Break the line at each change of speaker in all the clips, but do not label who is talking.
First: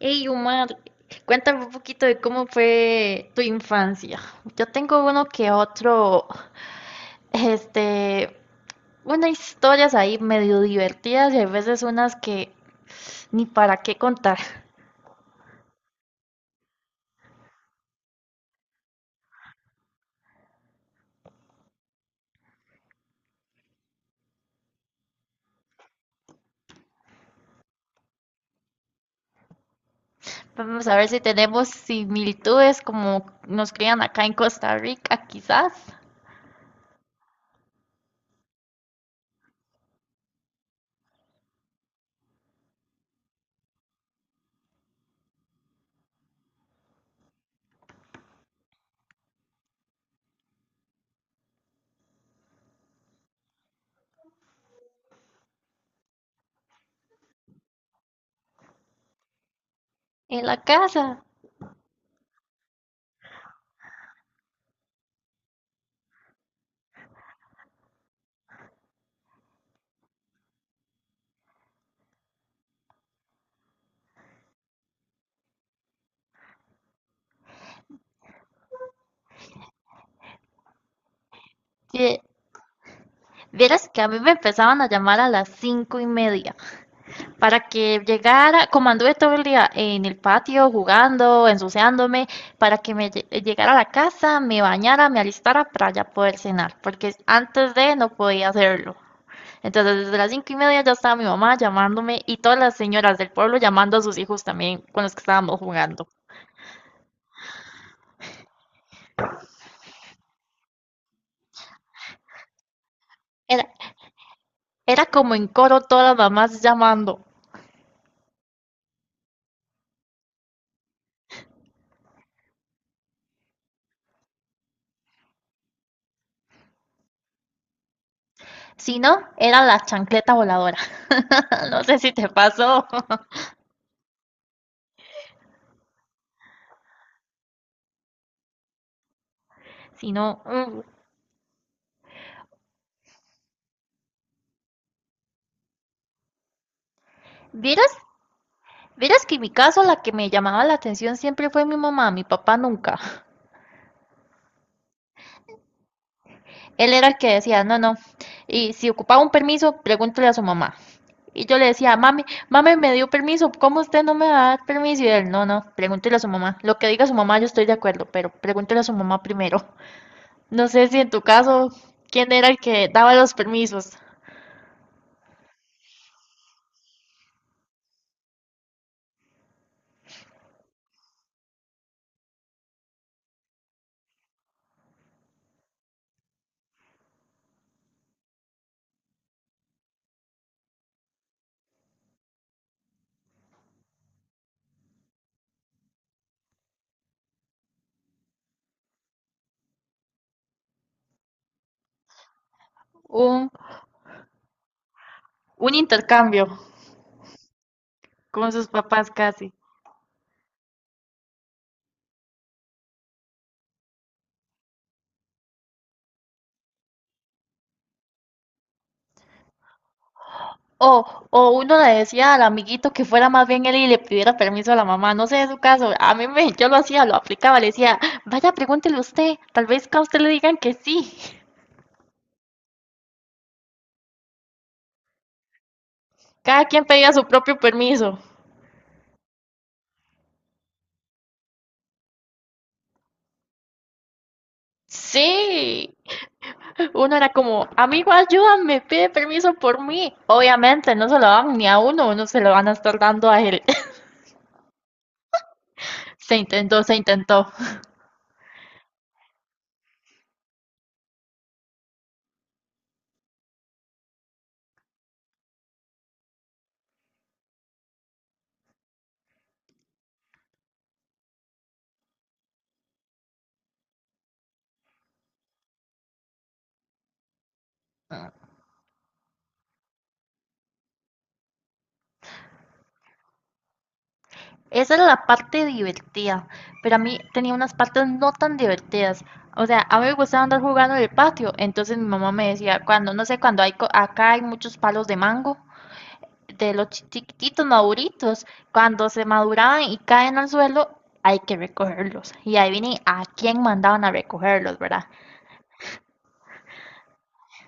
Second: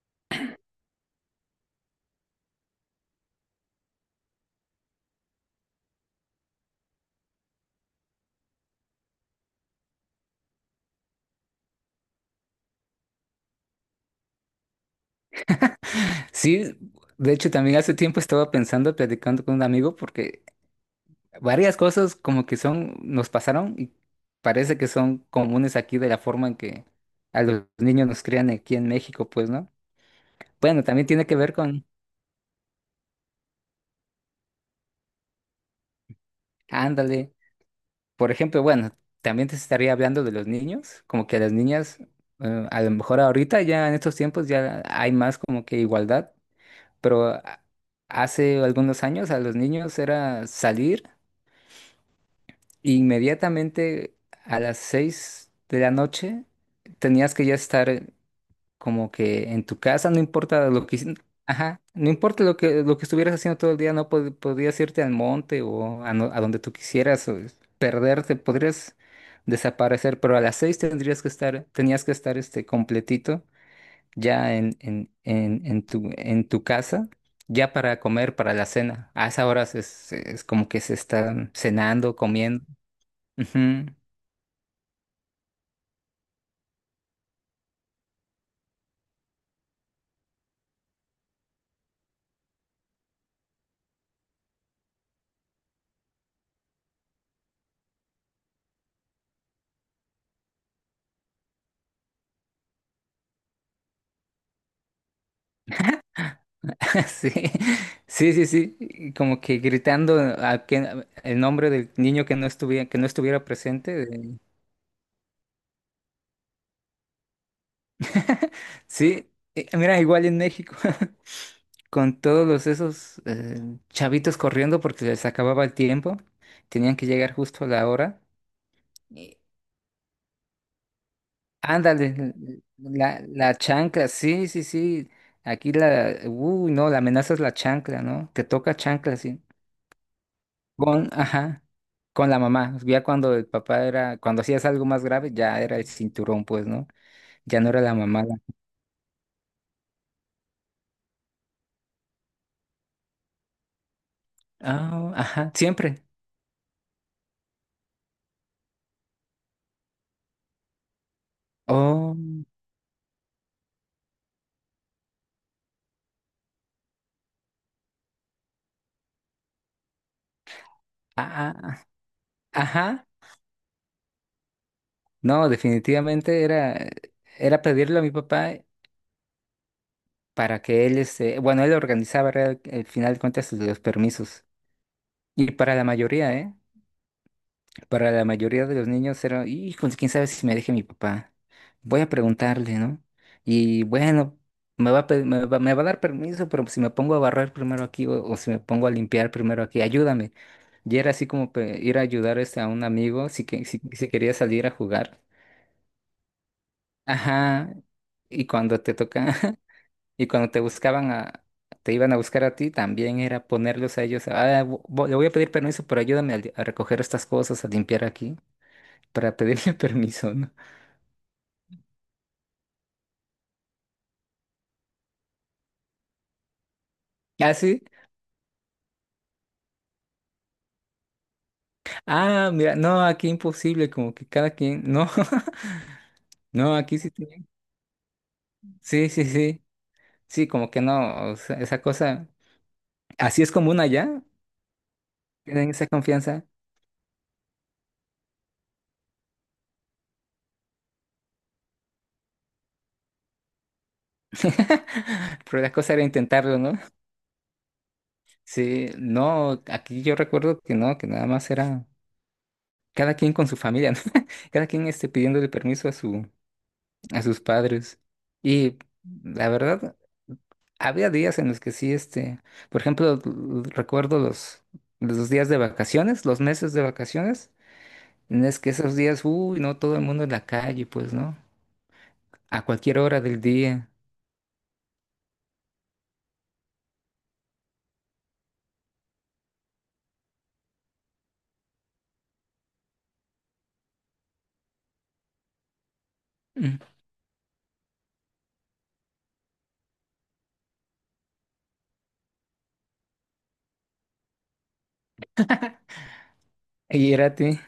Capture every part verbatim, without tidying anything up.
Hey, Omar, cuéntame un poquito de cómo fue tu infancia. Yo tengo uno que otro, este, unas historias ahí medio divertidas y a veces unas que ni para qué contar.
Sí, de hecho también hace tiempo estaba pensando, platicando con un amigo, porque varias cosas como que son, nos pasaron y parece que son comunes aquí de la forma en que a los niños nos crían aquí en México, pues, ¿no? Bueno,
Vamos a ver
también
si
tiene que ver
tenemos
con,
similitudes como nos crían acá en Costa Rica, quizás,
ándale, por ejemplo, bueno, también te estaría hablando de los niños, como que a las niñas, eh, a lo mejor ahorita ya en estos tiempos ya hay más como que igualdad, pero a- hace algunos años a los niños era salir. Inmediatamente a las seis de la noche tenías que ya estar como que en tu casa, no
en la
importa lo que, hici-
casa.
ajá, no importa lo que, lo que estuvieras haciendo todo el día, no pod- podías irte al monte o a, no- a donde tú quisieras, o perderte, podrías desaparecer, pero a las seis tendrías que estar, tenías que estar este completito ya en, en, en, en tu, en tu casa. Ya para comer, para la cena. A esa hora es, es como que se están cenando,
Sí,
comiendo. Ujú.
vieras que a mí me empezaban a llamar a las cinco y media, para que llegara. Como anduve todo el día en el patio jugando, ensuciándome, para que me lle- llegara a la casa, me bañara, me alistara para ya poder cenar, porque antes de no podía hacerlo. Entonces, desde las cinco y media ya estaba mi mamá llamándome y todas las señoras del pueblo llamando a sus hijos también con los que estábamos jugando.
Sí, sí, sí, sí, y como que gritando a que, el nombre del niño que no estuviera, que no estuviera
Era,
presente. de-
era como en coro todas las mamás llamando.
Sí, eh, mira, igual en México, con todos los esos eh, chavitos corriendo porque les acababa el tiempo, tenían que llegar justo a la hora.
Si no,
Y
era la chancleta voladora. No sé si te
ándale,
pasó.
la, la chancla, sí, sí, sí, aquí la, uy, no, la amenaza es la chancla, ¿no? Te toca chancla, sí.
Si no, mm.
Con, ajá. Con la mamá, ya cuando el papá era, cuando hacías algo más grave, ya era el cinturón, pues, ¿no? Ya no era
vieras
la mamá. la-
Verás que en mi caso la que me llamaba la atención siempre fue mi mamá, mi papá nunca.
Ah, ajá, siempre.
Él era el que decía, no, no. Y si ocupaba un permiso, pregúntele a su mamá. Y yo le decía,
Oh,
mami, mami me dio permiso, ¿cómo usted no me va a dar permiso? Y él, no, no, pregúntele a su mamá. Lo que diga su mamá yo estoy de acuerdo, pero pregúntele a su mamá primero. No sé si en tu
ah,
caso,
ah,
¿quién era el que
ajá.
daba los permisos?
No, definitivamente era, era pedirle a mi papá para que él, este, bueno, él organizaba real- el final de cuentas los permisos. Y para la mayoría, ¿eh? Para la mayoría de los niños era, hijo, quién sabe si me deje mi papá. Voy a preguntarle, ¿no? Y bueno, me va a, pe- me va, me va a dar permiso, pero si me pongo a barrer primero aquí o, o si me pongo a limpiar primero aquí, ayúdame. Y era así como pe- ir a ayudar este, a un amigo si,
Un,
que, si, si quería salir a jugar.
un intercambio
Ajá. Y
con sus
cuando te
papás
toca,
casi.
y cuando te buscaban a, te iban a buscar a ti, también era ponerlos a ellos. "Ah, vo- vo- le voy a pedir permiso, pero ayúdame a, li- a recoger estas cosas, a limpiar aquí para pedirle permiso, ¿no?
O, o uno le decía al amiguito que fuera más bien él y le pidiera permiso a la mamá. No sé de su caso, a mí me, yo lo hacía, lo
Ah,
aplicaba, le
sí.
decía, vaya, pregúntele usted, tal vez que a usted le digan que sí.
Ah, mira, no, aquí imposible, como que cada quien, no,
Cada
no,
quien
aquí sí
pedía su
tienen.
propio permiso.
Sí, sí, sí, sí, como que no, o sea, esa cosa, así es común allá, tienen esa
Sí,
confianza.
uno era como, amigo, ayúdame, pide permiso por mí. Obviamente no se lo dan ni a uno, uno se lo van a estar dando a él.
Pero la cosa era
Se
intentarlo, ¿no?
intentó, se intentó.
Sí, no, aquí yo recuerdo que no, que nada más era cada quien con su familia, ¿no? Cada quien este, pidiéndole permiso a su, a sus padres. Y la verdad, había días en los que sí, este, por ejemplo, l- recuerdo los, los días de vacaciones, los meses de vacaciones, en es que esos días, uy, no todo el mundo en la calle, pues, ¿no? A cualquier hora del día.
Esa era la parte divertida, pero a mí tenía unas partes no tan divertidas. O sea, a mí me gustaba andar jugando en el patio. Entonces mi mamá me decía, cuando, no sé, cuando hay, co- acá hay muchos palos de mango, de
Mm.
los chi- chiquititos maduritos, cuando se maduraban y caen al suelo, hay que recogerlos. Y ahí viene a quién mandaban a recogerlos, ¿verdad?
Y era a ti,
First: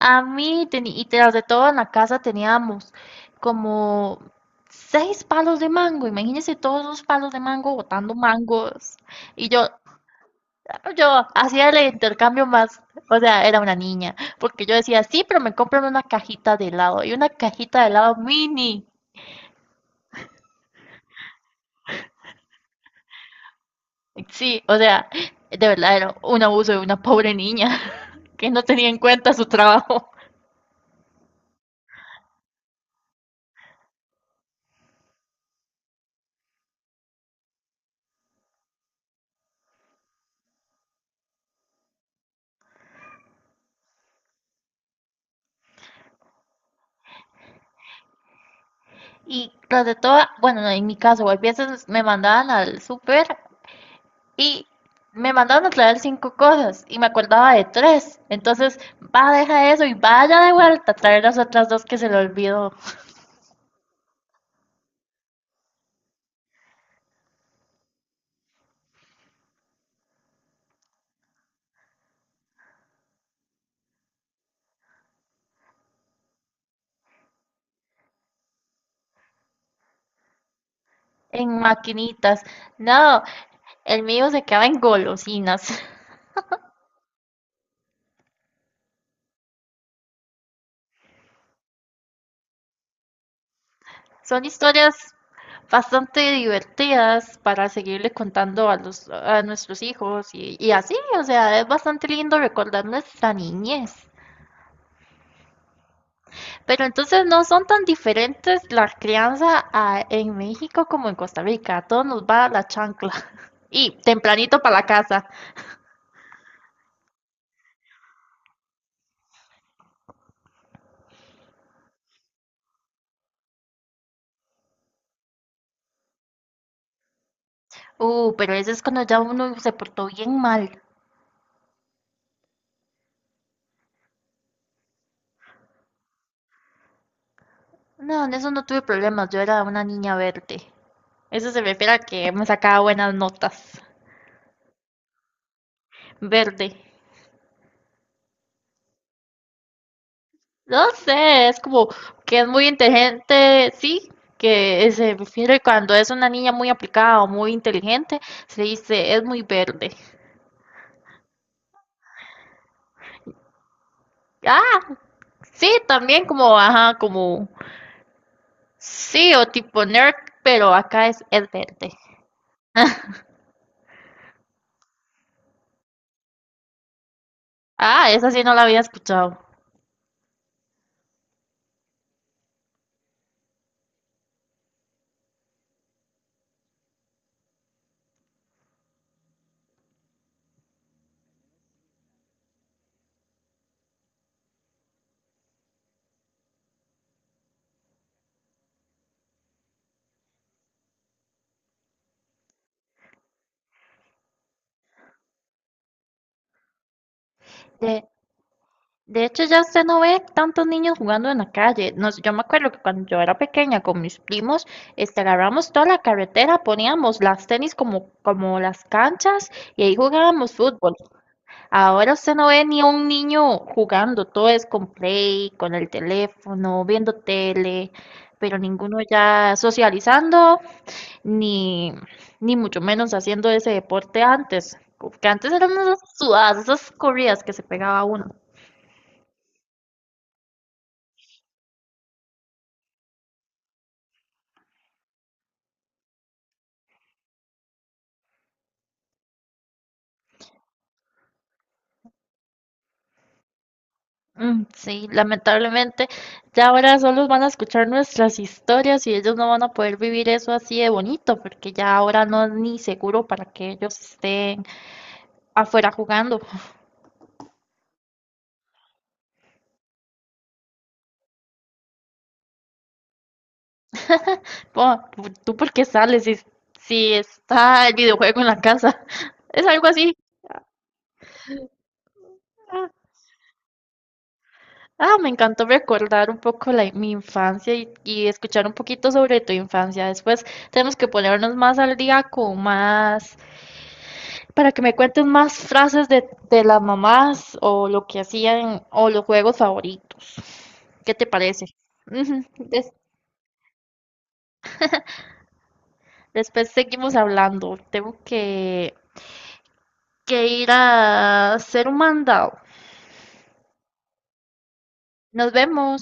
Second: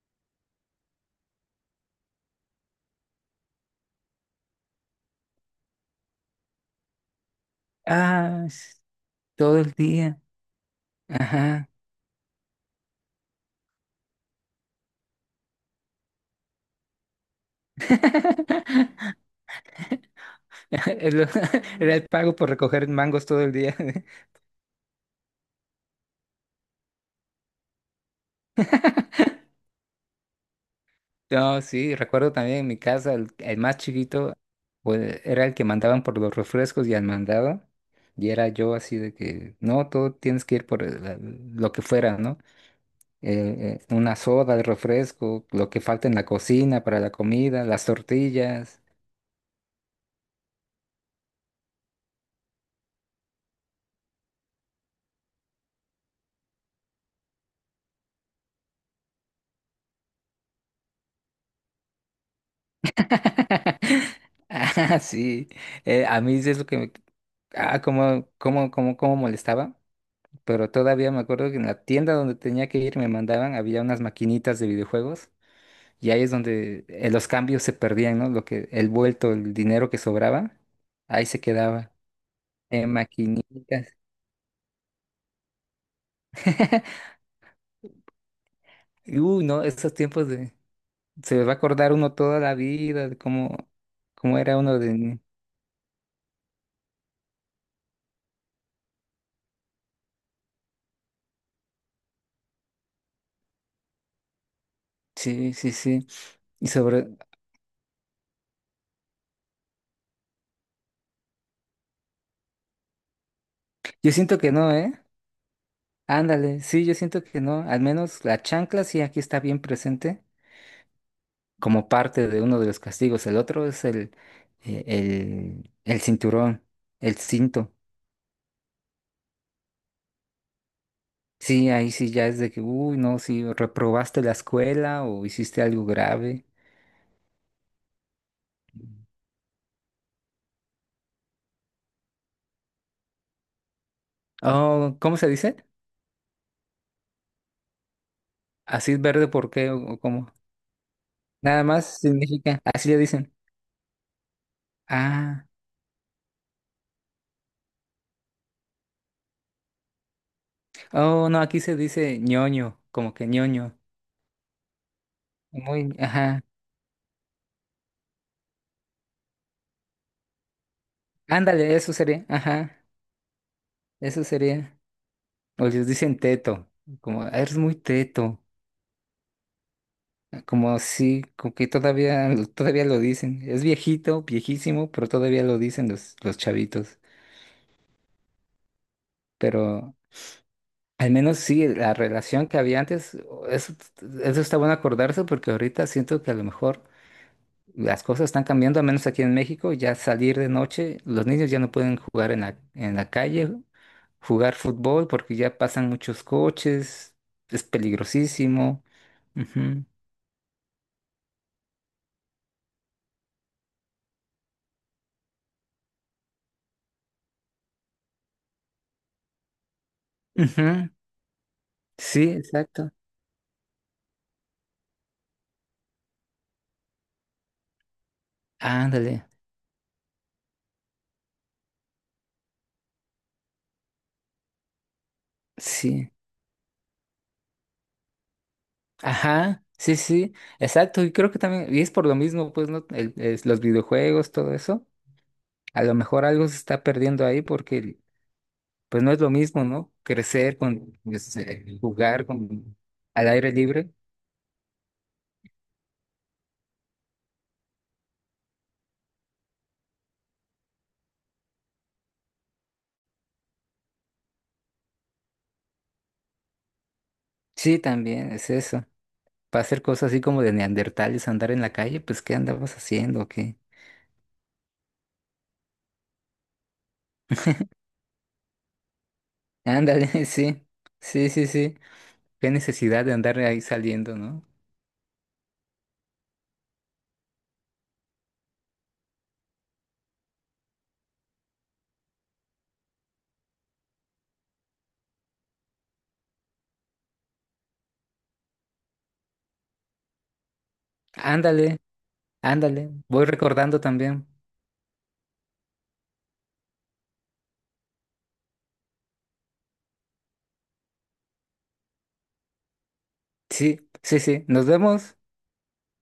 A mí, teni- y tras de todo en la casa teníamos como seis palos de mango. Imagínense todos los palos de mango botando
ah, s-
mangos. Y
todo
yo,
el día.
Yo hacía
Ajá.
el intercambio más, o sea, era una niña, porque yo decía, sí, pero me compran una cajita de helado y una cajita de helado mini.
El- Era el pago por recoger mangos todo el día.
Sí, o sea, de verdad era un abuso de una pobre niña que no tenía en cuenta su trabajo.
No, sí, recuerdo también en mi casa, el, el más chiquito, pues era el que mandaban por los refrescos y al mandaba. Y era yo así de que, no, todo tienes que ir por el- la- lo que fuera, ¿no? Eh, eh, una soda, el refresco, lo que falta en la cocina para la comida, las tortillas.
Y tras de todo, bueno, no, en mi caso, a veces me mandaban al súper y me mandaban a traer cinco cosas y me acordaba de tres. Entonces, va, deja eso y vaya de vuelta a traer las otras dos que se le olvidó
Ah, sí. Eh, a mí sí es lo que me... Ah, cómo, cómo, cómo, cómo molestaba. Pero todavía me acuerdo que en la tienda donde tenía que ir me mandaban, había unas maquinitas de videojuegos. Y ahí es donde eh, los cambios se perdían, ¿no? Lo que, el vuelto, el dinero que sobraba, ahí se
en
quedaba.
maquinitas.
En
No,
maquinitas.
el mío se queda en golosinas.
Y, uy, no, esos tiempos de... Se va a acordar uno toda la vida de cómo, cómo
Son
era uno de...
historias
ni-
bastante divertidas para seguirle contando a los, a nuestros hijos y, y así, o sea, es bastante lindo recordar nuestra niñez.
Sí, sí, sí. Y
Pero
sobre...
entonces no son tan diferentes la crianza a- en México como en Costa Rica. A todos nos va la chancla. Y
Yo siento que
tempranito
no,
para la
¿eh?
casa.
Ándale, sí, yo siento que no. Al menos la chancla sí aquí está bien presente como parte de uno de los castigos. El otro es el, eh, el, el cinturón, el cinto.
Uh, pero ese es cuando ya uno se portó bien mal.
Sí, ahí sí ya es de que, uy, no, si reprobaste la escuela o hiciste algo grave.
No, en eso no tuve problemas. Yo era una niña verde. Eso se refiere a que me sacaba buenas notas.
Oh, ¿cómo se dice?
Verde.
Así es verde, ¿por qué? ¿O o cómo?
No sé, es
Nada
como
más
que es
significa,
muy
así le dicen.
inteligente, sí, que se
Ah,
refiere cuando es una niña muy aplicada o muy inteligente, se dice es muy verde.
oh, no, aquí se dice ñoño, como que ñoño.
Ah, sí,
Muy,
también
ajá.
como, ajá, como, sí, o tipo nerd, pero acá es, es
Ándale,
verde.
eso sería, ajá, eso sería. O les dicen teto, como, "Ah, eres muy
Ah, esa
teto,
sí no la había escuchado.
como así, como que todavía, todavía lo dicen. Es viejito, viejísimo, pero todavía lo dicen los, los chavitos. Pero al menos sí, la relación que había antes, o- eso, eso está bueno acordarse porque ahorita siento que a lo mejor las cosas están cambiando, al menos aquí en México, ya salir de noche, los niños ya no pueden jugar en la, en la calle, jugar fútbol porque ya pasan muchos coches, es
Eh,
peligrosísimo.
De hecho, ya usted
Ujú,
no ve tantos niños jugando en la calle. Nos- yo me acuerdo que cuando yo era pequeña con mis primos, este, agarramos toda la carretera, poníamos las tenis como, como las canchas y ahí jugábamos
ujú,
fútbol. Ahora
sí,
usted no ve ni a
exacto.
un niño jugando, todo es con play, con el teléfono, viendo tele, pero ninguno
Ándale,
ya socializando, ni, ni mucho menos haciendo ese deporte antes, que antes eran esas
sí.
sudadas, esas corridas que se pegaba uno.
Ajá, sí, sí, exacto. Y creo que también, y es por lo mismo, pues, ¿no? El- es los videojuegos, todo eso a lo mejor algo se está perdiendo ahí porque pues no es lo mismo, ¿no? Crecer con pues, eh, jugar con al aire libre.
Mm, sí, lamentablemente ya ahora solo van a escuchar nuestras historias y ellos no van a poder vivir eso así de bonito, porque ya ahora no es ni seguro para que ellos estén afuera jugando.
Sí, también es eso. Para hacer cosas así como de neandertales, andar en la calle, pues ¿qué andamos haciendo? ¿Qué?
Po, ¿tú tú por qué sales si, si está el videojuego en la casa? Es algo así.
Ándale, sí. Sí, sí, sí. Qué
Ah,
necesidad de andar ahí saliendo, ¿no?
ah, me encantó recordar un poco la, mi infancia y, y escuchar un poquito sobre tu infancia. Después tenemos que ponernos más al día con más para que me cuentes más frases de, de las mamás o lo que hacían o los juegos favoritos. ¿Qué te parece?
Ándale,
Ujú,
ándale.
des-
Voy recordando también.
después seguimos hablando. Tengo que, que ir a hacer un mandado.
Sí, sí, sí. Nos vemos.
Nos vemos.